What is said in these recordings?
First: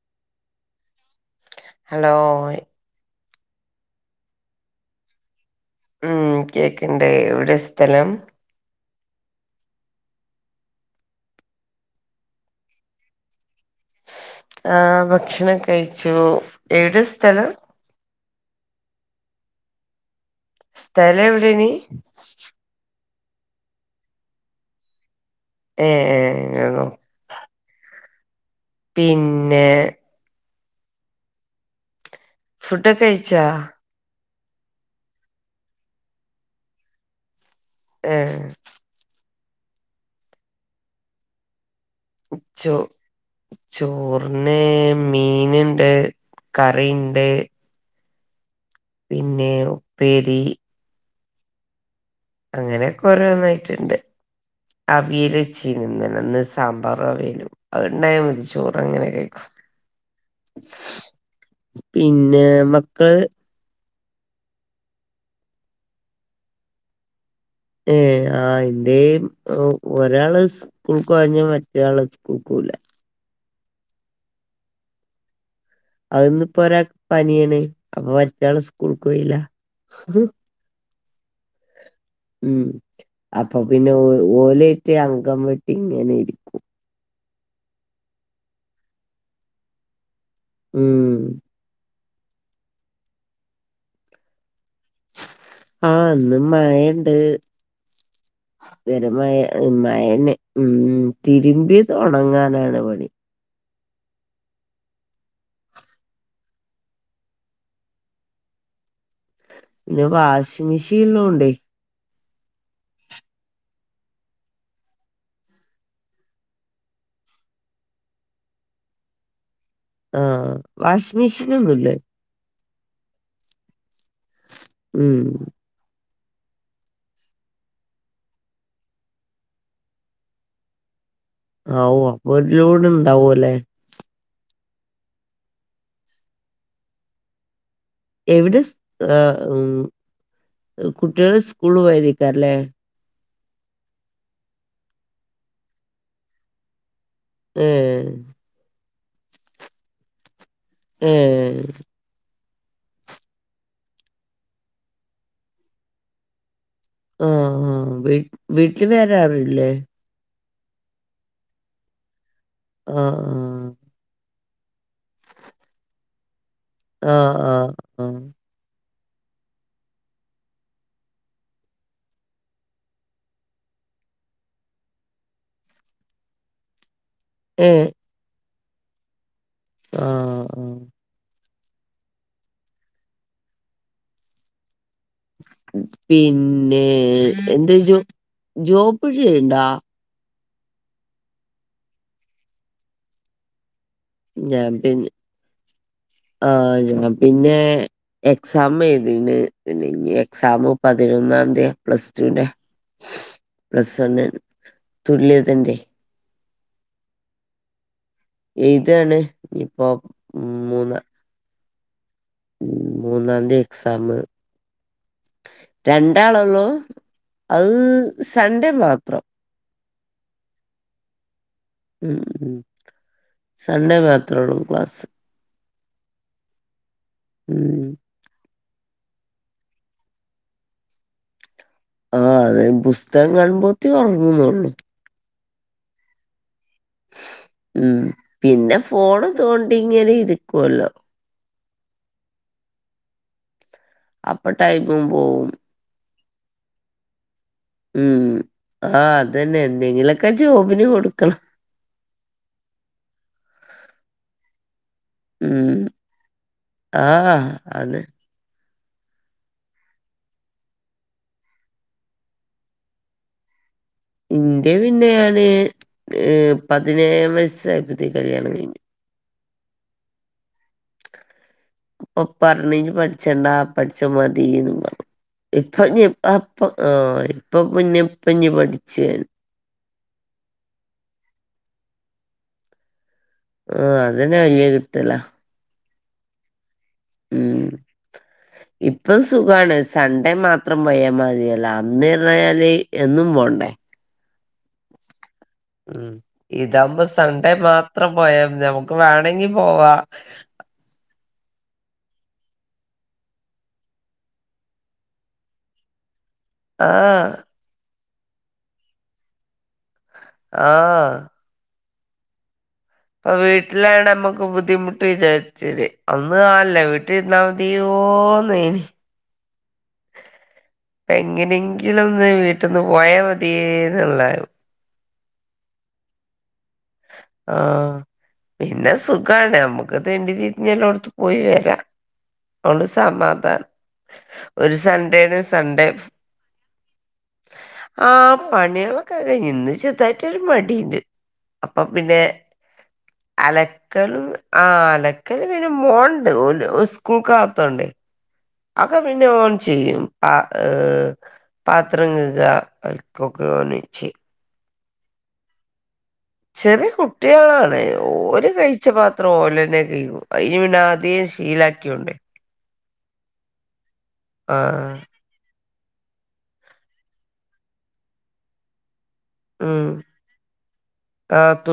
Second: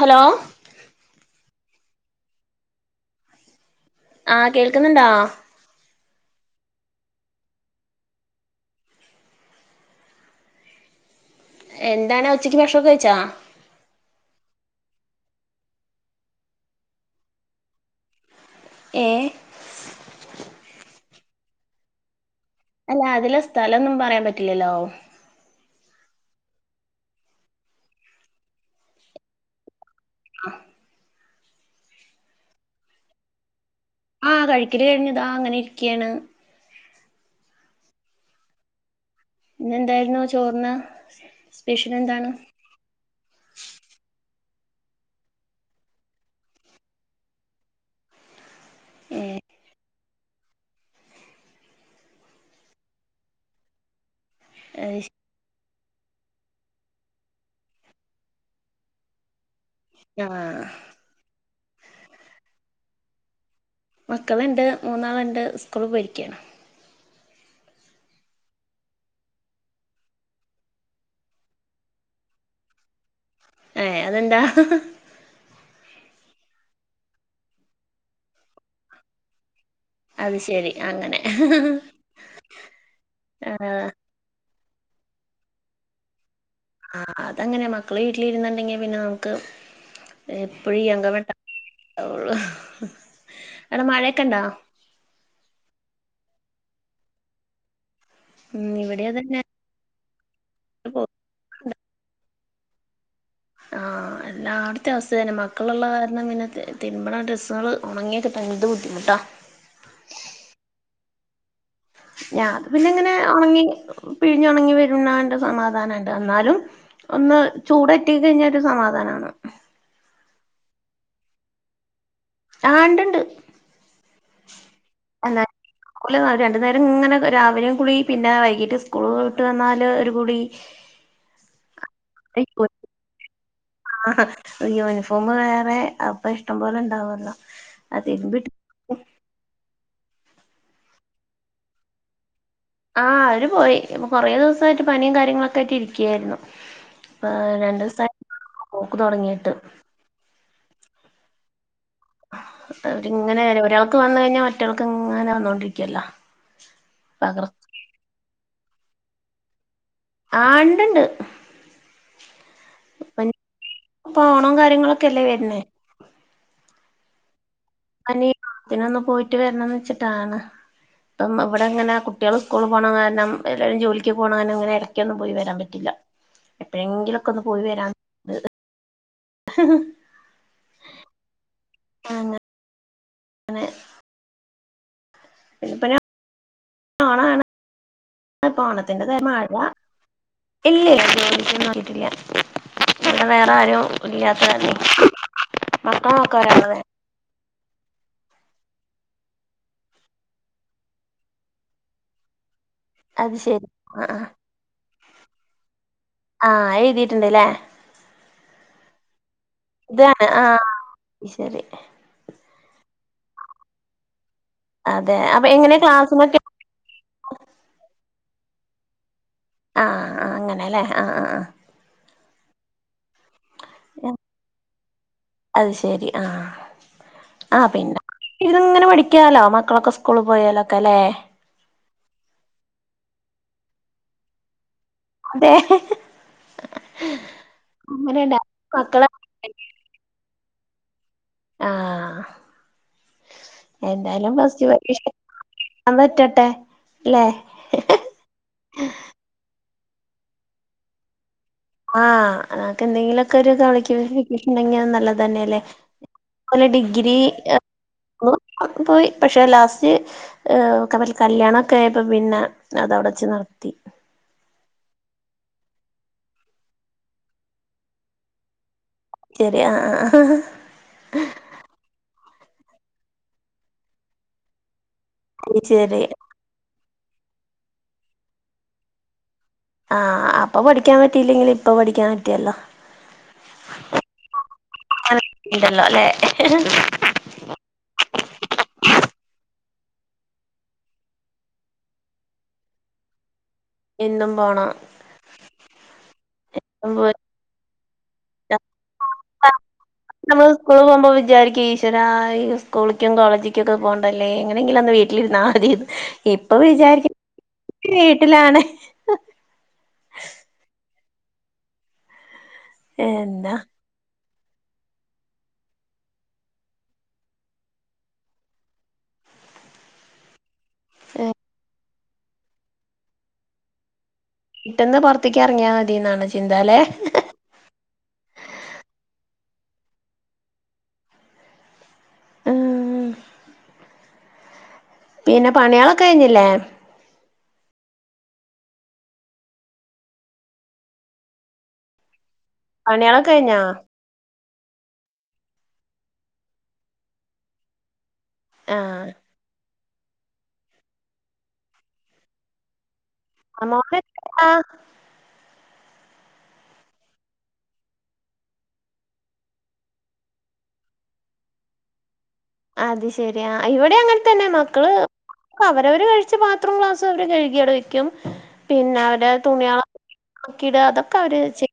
Hello ഹലോയ് ആ കേൾക്കുന്നിണ്ടാ ഉം കേക്കിണ്ടെ എവിടെയാ സ്ഥലം എന്താണ് ഉച്ചക്ക് ഭക്ഷണം കഴിച്ചോ ആ ഭക്ഷണൊകൈച്ചു ഏടെ സ്ഥലം ഏ സ്ഥല എവിടെയ്നി അല്ല അതിലെ സ്ഥല ഒന്നും പറയാൻ പറ്റില്ലല്ലോ ഏ ഏ ആണോ പിന്നെ ആ ഫുടൊകൈച്ചാ ആ കഴിക്കല് കഴിഞ്ഞിതാ അങ്ങനെ ഇരിക്കാണ് ഏ ഇന്നെന്താരുന്നു ചോർന് സ്പെഷ്യൽ എന്താണ് ചോ ചോറിന് മീനിണ്ട് കറിയിണ്ട് ഏഹ് പിന്നെ ഉപ്പേരി അങ്ങനെ കൊറേ [unintelligible] അയ്ശ് അവിയല് ചിന്ന്ന ഇന്ന് സാമ്പാറു അവിയലും അത് ഇണ്ടായാ മതി ചോറങ്ങനെ കൈക്കും ആ പിന്നെ മക്കൾ മക്കളിണ്ട് മൂന്നാളിണ്ട് സ്കൂളി പോയ്രിക്കയാണ് ഏ ആ എന്റേം ഒരാള് സ് [unintelligible] മറ്റേയാള് സ്കൂൾക്കോവൂലാ ഏ അതെന്താ അതിന്നിപ്പ ഒരാക്ക് പനിയാണ് അപ്പൊ മറ്റാള് സ്കൂൾക്ക് പോയില്ല ശെരി അങ്ങനെ ഉം അപ്പ ആഹ് പിന്നെ ഒ ഓലേറ്റ് അംഗം വെട്ടി ഇങ്ങനെ ഇരി ആ അതങ്ങനെയ മക്കള് വീട്ടിലിരുന്നുണ്ടെങ്കി പിന്നെ നമുക്ക് എപ്പഴും ഈ അങ്കം ഉം വെട്ടാ [unintelligible] അടെ മഴയൊക്കെ ഇണ്ടാ ആ ഇന്നും മയ ഇണ്ട് ഉം ഇവിടെ വരെ അതന്നെ മയാ മയനെ ഉം പോ തിരുമ്പിത് ഒണങ്ങാനാണ് പണി എല്ലാവട്ത്തെ അവസ്ഥ തന്നെ മക്കളുള്ള കാര്ണം പിന്നെ ത് തിരുമ്പണ ആ ഡ്രസ്സുകള് ഒണങ്ങിക്കിപ്പെന്ത് ബുദ്ധിമുട്ടാ പിന്നെ വാഷിം മെഷി ഇള്ളോണ്ടെ ഞാ അത് പിന്നെ ഇങ്ങനെ ഒണങ്ങി പിഴിഞ്ഞൊണങ്ങി വരുന്നാന്റെ സമാധാനുണ്ട് അന്നാലും ഒന്ന് ചൂടറ്റി കൈഞ്ഞ ഒരു സമാധാനവാണ് ആ വാഷിമിഷിനൊന്നൂല്ലേ ആ ഇണ്ട് ഇണ്ട് ഉം അല്ല [unintelligible] രണ്ടു നേരം ഇങ്ങനെ രാവിലേം കുളി പിന്നെ വൈകീട്ട് സ്കൂള് വിട്ട് വന്നാല് ഒരു കുളി ആ ഉവ്വ വെല്യോരുണ്ടാവു അല്ലെ ആഹ ഇയ്യോ യൂണിഫോമ് വേറെ അപ്പ ഇഷ്ടം പോലെ ഇണ്ടാവല്ലോ എവിടെ സ് ആ ഉം കുട്ടികള് സ്കൂള്ല് പോയിരിക്കാല്ലേ ആ അവര് പോയി ഇപ്പൊ കൊറേ ദിവസവായിട്ട് പനിയും കാര്യങ്ങളൊക്കെ ആയ്ട്ട് ഇരിക്കായിരുന്നു ആ രണ്ടുസായി ഏഹ് പോക്ക് തൊടങ്ങിട്ട് ഏ അവരിങ്ങനെ ഒരാൾക്ക് വന്ന് കഴിഞ്ഞ മറ്റയാൾക്ക് ഇങ്ങനെ വന്നോണ്ടിരിക്കുവല്ലോ ഉം പകർ ഉം വീ വീട്ടി വേറെ ആരുവില്ലെ ആഹ് ണ്ട്ണ്ട് ആഹ് ആഹ് പ്പോണോം കാര്യങ്ങളൊക്കെല്ലേ വര്ണേ ആഹ് ആഹ് ആഹ് ആഹ് ഞാനീ ഓണത്തിനൊന്ന് പോയിട്ട് വരണന്ന്ച്ചിട്ടാണ് ഇപ്പം വിടങ്ങനെ കുട്ട്യോൾ സ്കൂള് പോകണ കാരണം എല്ലാരും ജോലിക്ക് പോകണ കാരണം ഇങ്ങനെ ഇടക്കൊന്നും പോയി വരാൻ പറ്റില്ല എപ്പെഴെങ്കിലൊക്കെ ഒന്ന് പോയി ഏഹ് വരാൻ ആഹ് നെ പിന്നെ ഓണാണ് എന്തേലും ഇപ്പ ജോബ് ഓണത്തിന്റെ മഴ ചെയ്യണ്ടാ ഇല്ല ഇല്ല [unintelligible] വേറെ ആരും ഞാൻ പിന്നെ ആഹ് [unintelligible] ഞാൻ പിന്നെ എക്സാം എഴുതീന് പിന്നെ ഇനി എക്സാം പതിനൊന്നാതിയ പ്ലസ്റ്റൂന്റെ അത് ശരി പ്ലസ് ആ ആ വണ്ണാണ് തുല്യതന്റെയ് ആഹ് എയ്തീട്ട്ണ്ട്ലെ എയ്താണ് ഇതാണ് ആഹ് ശരി മൂന്നാന്തി എക്സാം അതെ അപ്പൊ എങ്ങനെ ക്ലാസ്സിനൊക്കെ രണ്ടാളൊള്ളു അത് സൺഡേ മാത്രം ആഹ് ആഹ് അങ്ങനെലെ ആഹ് ആഹ് ആഹ് ഉം ഉം സൺഡേ മാത്രൊള്ളൂ ക്ലാസ്സ് അത് ശരി ഉം ഇത്ങ്ങനെ പഠിക്കാലോ മക്കളൊക്കെ സ്കൂള് പോയാലൊക്കെല്ലെ ആ അതെ പുസ്തകം കാണുമ്പോത്തിനൊർങ്ങുന്നൊള്ളു അതെ ഉം അങ്ങനെണ്ട പിന്നെ മക്കളെ ഫോൺ തോണ്ടി ഇങ്ങനെ ഇരിക്കുല്ലോ ആഹ് എന്തായാലും അപ്പൊ ഫസ്റ്റ് ടൈമും പരീക്ഷ പോവും ഞാ വെക്കട്ടെ ലെ ഉം ആഹ് അതന്നെ എന്തെങ്കിലൊക്കെ ജോബിന് കൊട്ക്കണം ആഹ് ങ്ങക്ക് എന്തെങ്കിലൊക്കൊരു ക്വാളിഫിക്കി കിട്ടീട്ണ്ടെങ്കിത് നല്ല തന്നെല്ലേ ഉം ഒര് ആ ഡിഗ്രി അത് അതും പോയി പശെ ലാസ്റ്റ് ഏഹ് കാരണം കല്യാണൊക്കെ ആയപ്പോ പിന്നെ അതവ്ടെച്ച് നിർത്തി ഇന്റെ പിന്നെ ഞാൻ ഏഹ് പതിനേഴാം വയസ്സായപ്പത്തിന് കല്യാണം കയ്ഞ്ഞു ശരി ആഹ് ആഹ് ഉപ്പ പർഞ്ഞ് നി പഠിച്ചണ്ടാ പഠിച്ച മതീന്ന് പറഞ്ഞു ശരി ഇപ്പനി അപ്പോ ആഹ് ഇപ്പ പിന്നെ ഇപ്പഞ്ഞി പഠിച്ച് ആഹ് അപ്പൊ പഠിക്കാൻ പറ്റില്ലെങ്കിലും ഇപ്പൊ പഠിക്കാൻ പറ്റിയല്ലോ ആഹ് അതന്നെ വല്ല്യെ കിട്ടല ഇല്ലല്ലോ ല്ലെ ഉം ഇപ്പം സുഖാണ് സൺണ്ടേ മാത്രം പോയ മതിയല്ലോ അന്ന് പർഞ്ഞാല് എന്നും പോണ്ടേ എന്നും പോണം ഉം ഇതാവ്മ്പോ സൺഡേ മാത്രം പോയാമതി ഞമക്ക് വേണങ്കി പോവാ സ്കൂൾ പോവ്മ്പോ വിചാരിക്കും ഈശ്വര ഈ സ്കൂളിക്കും കോളേജിക്കൊക്കെ പോണ്ടല്ലേ എങ്ങനെങ്കിലൊന്ന് വീട്ട ട്ടിലിര്ന്ന് മതീന്ന് ഇപ്പൊ വിചാരിക്ക ആഹ് വീട്ടിലാണെ ആഹ് എന്താ വീട്ട് ല്ലാണ് അമ്മക്ക് ബുദ്ധിമുട്ട് വിചാരിച്ചേത് അന്ന് ആല്ല വീട്ടിലിരുന്നാൽ മതിയോന്നെനി. പ്പ എങ്ങനെങ്കിലും ഒന്ന് വീട്ടിൽന്ന് പോയാൽ മതിയേന്നോള്ളാവും. വീട്ട്ന്ന് പോർത്ത്ക്ക് എർങ്ങിയാ മതിന്നാണ് ചിന്തല്ലേ. ആ പിന്നെ സുഖാണ് നമ്മക്ക് തേണ്ടി തിരിഞ്ഞ് ഞ്ഞെല്ലോട്ത്തും പോയി വരാ. അയൊണ്ട് ഉം സമാധാനം ഒരൂ സൺഡേ സൺഡേ. ട്ടിലെ. ആ പണിയാളൊക്കെക്കയ്ഞ്ഞ് ഇന്ന് ചെർതായിട്ടൊരു മടിണ്ട്. അപ്പ പിന്നെ. പണിയള് കഴിഞ്ഞാ. ക്കൾ ആ അലക്കൽ പിന്നെ മോണ്ട്ഓല് ഉസ്കൂൾക്കാകത്തൊണ്ടെ. അയൊക്കെ ആഹ് പിന്നെ ഓൻ ചെയ്യും പത് ഏ പാത്രം കെഗാ. ആഹ് മോമെന്‍ ആ ചെറിയ കുട്ട്യാളാണ് ഓരെ കഴിച്ച പാത്രം ഓലന്നെ കയികും. അയ്ന് പിന്നാതിയെ ശീലാക്കിയൊണ്ട്. അത് ശെരിയാ ഇവെടെ അങ്ങൻതന്നെ മക്കള്. ആഹ് ക്ക അവരവര് കഴിച്ച പാത്ര ക്ലാസും അവര് കഴുകിയവടെ വെക്കും പിന്നെ അവരേ തുണിയള് ഉം ഒക്കിടഅതൊക്കെ അവരെചെയ്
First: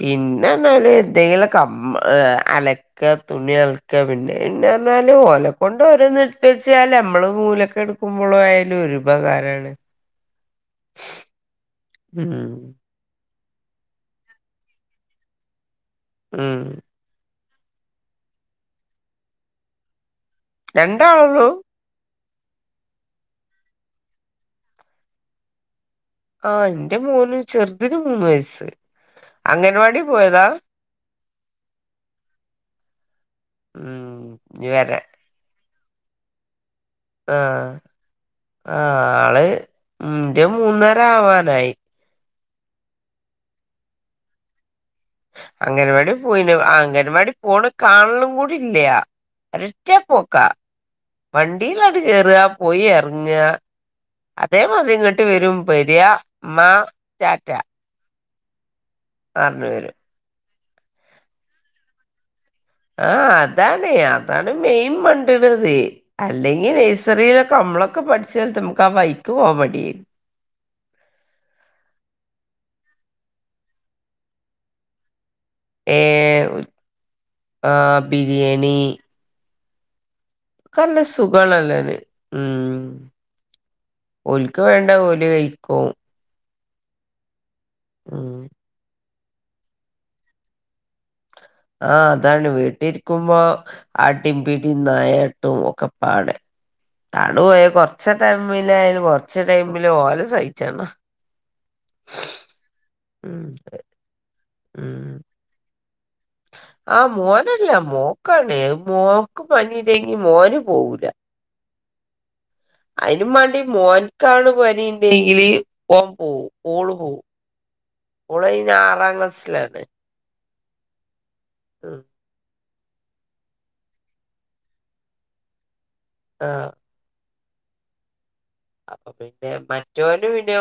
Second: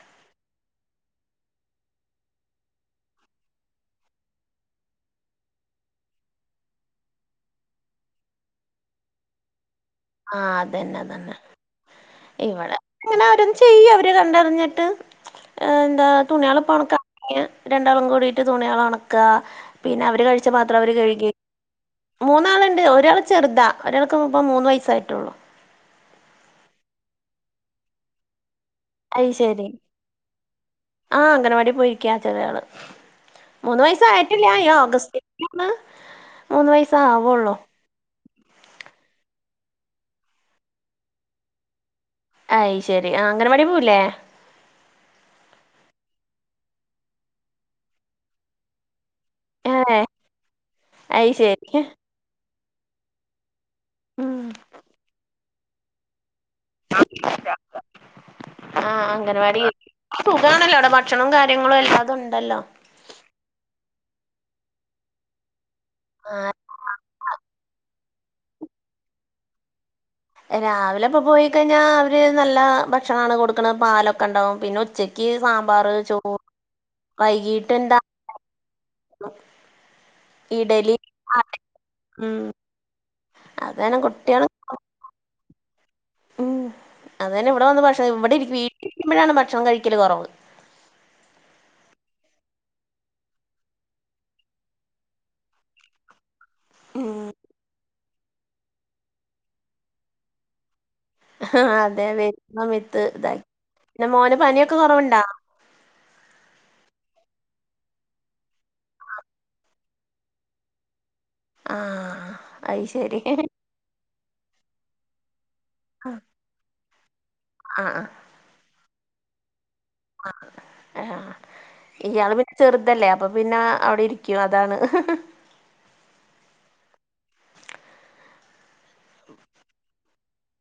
പിന്നെന്തല് എന്തെങ്കിലൊ കം എ അലെ. ക്ക തുണി അൾക്ക പിന്നെ പിന്നെർഞ്ഞാല് ഓല കൊണ്ട് ഓരോ ന്ന്ട്പ്പിച്ചാൽ അമ്മള് മൂലക്കെട് കുമ്പോളായാലും ഒരുപകാരാണ്. ആ അതന്നെ അതന്നെ ഉം ഇവടെ. അങ്ങനെ ഓരോന്ന് ചെയ്യ അവര് കണ്ടറിഞ്ഞിട്ട് എന്താ തുണികള് ഉം പോണക്ക. എ രണ്ടാളും കൂടിട്ട് തുണിയള് ഒണക്ക പിന്നെ അവര് കഴിച്ച പാത്രം അവര് കഴ്കി. രണ്ടാളൊള്ളൂ മൂന്നാള്ണ്ട് ഒരാൾ ചെറുതാ ഒരാൾക്ക്പ്പ മൂന്ന് വയസ്സായിട്ടൊള്ളൂ. ആ ഇന്റെ മോന് ചെർതിന് മൂന്ന് വയസ്സ് അംഗൻവാടി പോയതാ. ആ അംഗനവാടി പോയിരിക്കയാ ചെറിയാള് മൂന്ന് ഉം വയസ്സായിട്ടില്ല ഇനി വരാൻ ഈഓഗസ്റ്റ്. ലോണ്. മൂന്ന് വയസ്സാ. ആ ആള് ന്റെ മൂന്നരാവാറായി. അയ് ശെരി ആ അംഗനവാടി പോവൂല്ലേ? അങ്ങൻവാടി പോയിനും അംഗൻവാടി പോണെകാണലും കൂടി ഇല്ല. ഒരറ്റാ ഏഹ് പോക്കാ അയ് ശരി വണ്ടിയിലട്ട് കേറാ പോയി എർങ്ങ. ഉം അതേമാതിരി ഇങ്ങട്ട് വരും പെരാ മാ റ്റാറ്റാ. ആഹ് അംഗൻവാടി വരും സുഖാണല്ലോ അവ്ടെ ഭക്ഷണോംകാര്യങ്ങളും എല്ലാതും ഉണ്ടല്ലോ. ആ അതാണ് അതാണ് മെയ്ൻ മണ്ട്ണത്. അല്ലെങ്കിൽ നഴ്സറിയിലൊക്കെ അമ്മളൊക്കെ പഠിച്ചാലത്ത് അമക്ക് ആ വൈക്ക് പോവാൻ മടിയെരെന്ന്. രാവിലെ ഇപ്പോ പോയിക്കഴിഞ്ഞാൽ അവര് നല്ല ഭക്ഷണാണ് കൊട്ക്ക്ണ് പാലൊക്കെണ്ടാവും പിന്നെ ഉച്ചക്ക്. ക്കി സാമ്പാറ് ചോറ് ഏഹ് വൈകിട്ട് എന്താ? ആഹ് ബിരിയാണി ഇഡലി ച്ചല്ലാ സുഖാണല്ലേന്ന് ഉം അതെന്നെകുട്ട്യാളും. ക്ക് വേണ്ട ഓല് കഴിക്കും. ഉം അത്തന്നെ ഇവിടെ വന്ന് ഭക്ഷണം ആ അതെനെ ഇവ്ടെ വന്ന് ഭക്ഷണം ഇവിടെ ഉം ഇരിക്കും വീട്ടിലിരിക്കുമ്പോഴാണ് ഭക്ഷണം കഴിക്കല് കൊറവ്. ആ അതാണ് വീട്ടിരിക്കുമ്പോ. അടിം പിടിം നായട്ടും ഒക്കപാടെ. ഉം താണ് പോയ കൊർചോക്കെ ടൈമിലായ്ലും കൊർച്ച് ടൈമിലോലെ സയിച്ചണ്ടാ. ഹ ഹ ഹാ അതെ അതെ വര വിത്ത് ഉം ഇതാക്കി പിന്നെ മോന് പനിയൊക്കെ ഉം കൊറവുണ്ടാ? ആ മോനല്ല മോക്കാണ് മോക്ക് പനി ഇണ്ടങ്കി മോന് പോവൂല. ആഹ് അത് ശരി അയിനുമാണ്ടി മോൻകാണ് പനിണ്ടെങ്കില് ആഹ് ഓംപോവും ഊള് പോവും ആഹ് ഓളയ്ന് ആറാം ക്ലാസ്സിലാണ് അം ഉം ഏ ഇയാള് പി ചെറുതല്ലേ അപ്പൊ പിന്നെ അവിടെ ഇരിക്കുംഅതാണ് ആ അപ്പൊ പിന്നെ മറ്റോന് പിന്നേ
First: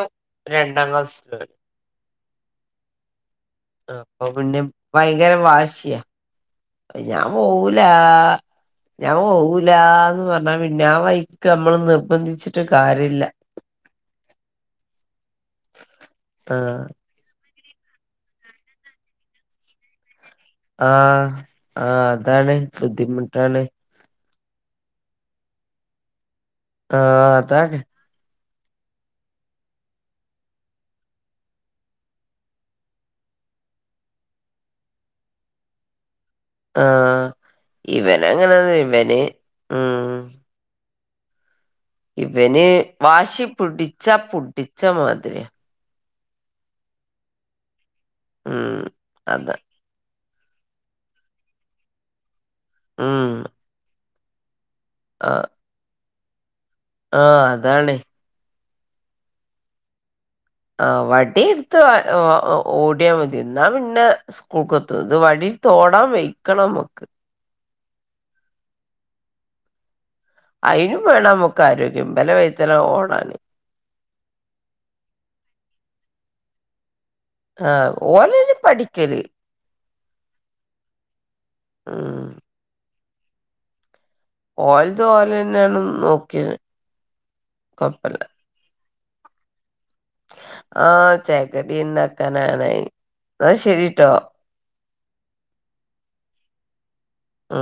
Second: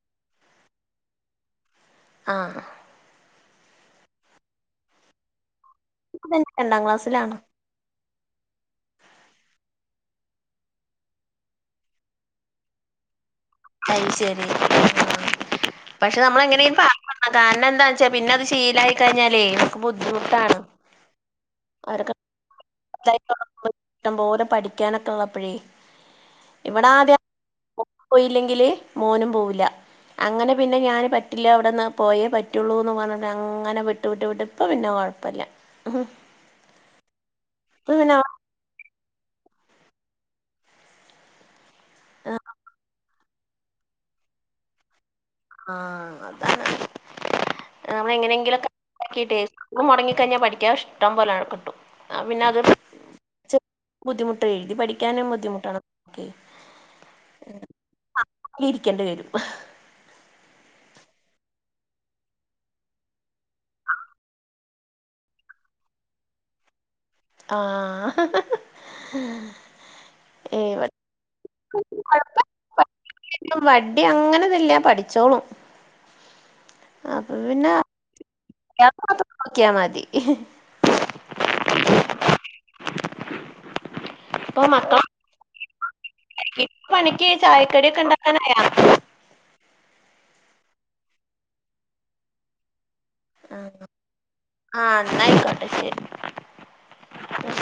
രണ്ടാം ക്ലാസ്സിക്കാണ് ആ അപ്പൊ പിന്നെ ഭയങ്കര വാശിയാ അതന്നെ രണ്ടാം ഞാ ക്ലാസ്സിലാണ് പോവൂലാ ഞാ പോവൂലാന്ന് പറഞ്ഞാ പിന്നെ ആ വൈക്ക് മ്മള് നിർബന്ധിച്ചിട്ട് കാര്യല്ല അയ് ശെരി പക്ഷെ ആഹ് നമ്മളെങ്ങനെയുംപ [unintelligible] ആ കാരണന്താന്നച്ചാ പിന്നെത് ശീലായി കഴിഞ്ഞാലേ ബുദ്ധിമുട്ടാണ് ആ ആ അതാണ് ബുദ്ധിമുട്ടാണ് [unintelligible] ഇഷ്ട്ടം പോലെ പഠിക്കാനൊക്കെള്ളപ്പഴേ ഇവെടാദ്യം ആഹ് അതാണ് നോ പോയില്ലെങ്കില് മോനും പോവൂല്ല അങ്ങനെ പിന്നെ ഞാൻ പറ്റില്ലാ വിടെന്നാ പോയേ പറ്റൊള്ളൂ എന്ന് പറഞ്ഞിട്ട് അങ്ങനെ വിട്ട് വിട്ട് വിട്ട് ഇപ്പൊ പിന്നെ കൊഴപ്പല്ല ആ ഇപ്പ പിന്നെ ഇവനങ്ങനെണ് ഇവന് ഉം ഇവന് വാശി പ്ടിച്ച പുടിച്ച മാതിര്യാ ആ [unintelligible] അതാണങ്ങനെ ന്നമ്മളെങ്ങനെങ്കിലൊക്കെ ഉം ആകീട്ടെ അതാ മൊടങ്ങിക്കഴിഞ്ഞാൽ പഠിക്കാൻ ഇഷ്ടം പോലെ അവ്ടെ കിട്ടും ആപിന്നെ അത് ഉം ബുദ്ധിമുട്ടേ തി പഠിക്കാനും ബുദ്ധിമുട്ടാണ് ആ അതാണ് ഇരിക്കെണ്ടി വെരും ആ വടിട്ത്ത് അതോ ഓടിയാൽ മതി ന്നാ പിന്നെ സ്കൂക്കെത്തും ഇത് വടിട്ത്ത് ഓടാൻ വെയ്ക്കണമ്മക്ക് ആ ഹ ഹ അയ്നും വേണംനമ്ക്ക് ആരോഗ്യം ഇബലെ കൊഴപ്പ വൈത്താലെ ഓടാന് വടി അങ്ങനൊന്നുല്ല പഠിച്ചോളും അപ്പൊ പിന്നെ അം ഓലൈന് പഠിക്കല് നോക്കിയാ മതി മ് ഓല്ത് ഓലന്നെണ്നോ ഇ പ്പണിക്ക് ചായക്കടിയൊക്കെണ്ടാക്കാനായോ ആ ചേക്കടി ഉണ്ടാക്കാനാണെ ന്നാ ആ ശെരിട്ടോ ആ ന്നാ ആയിക്കോട്ടെ ശെരി മ്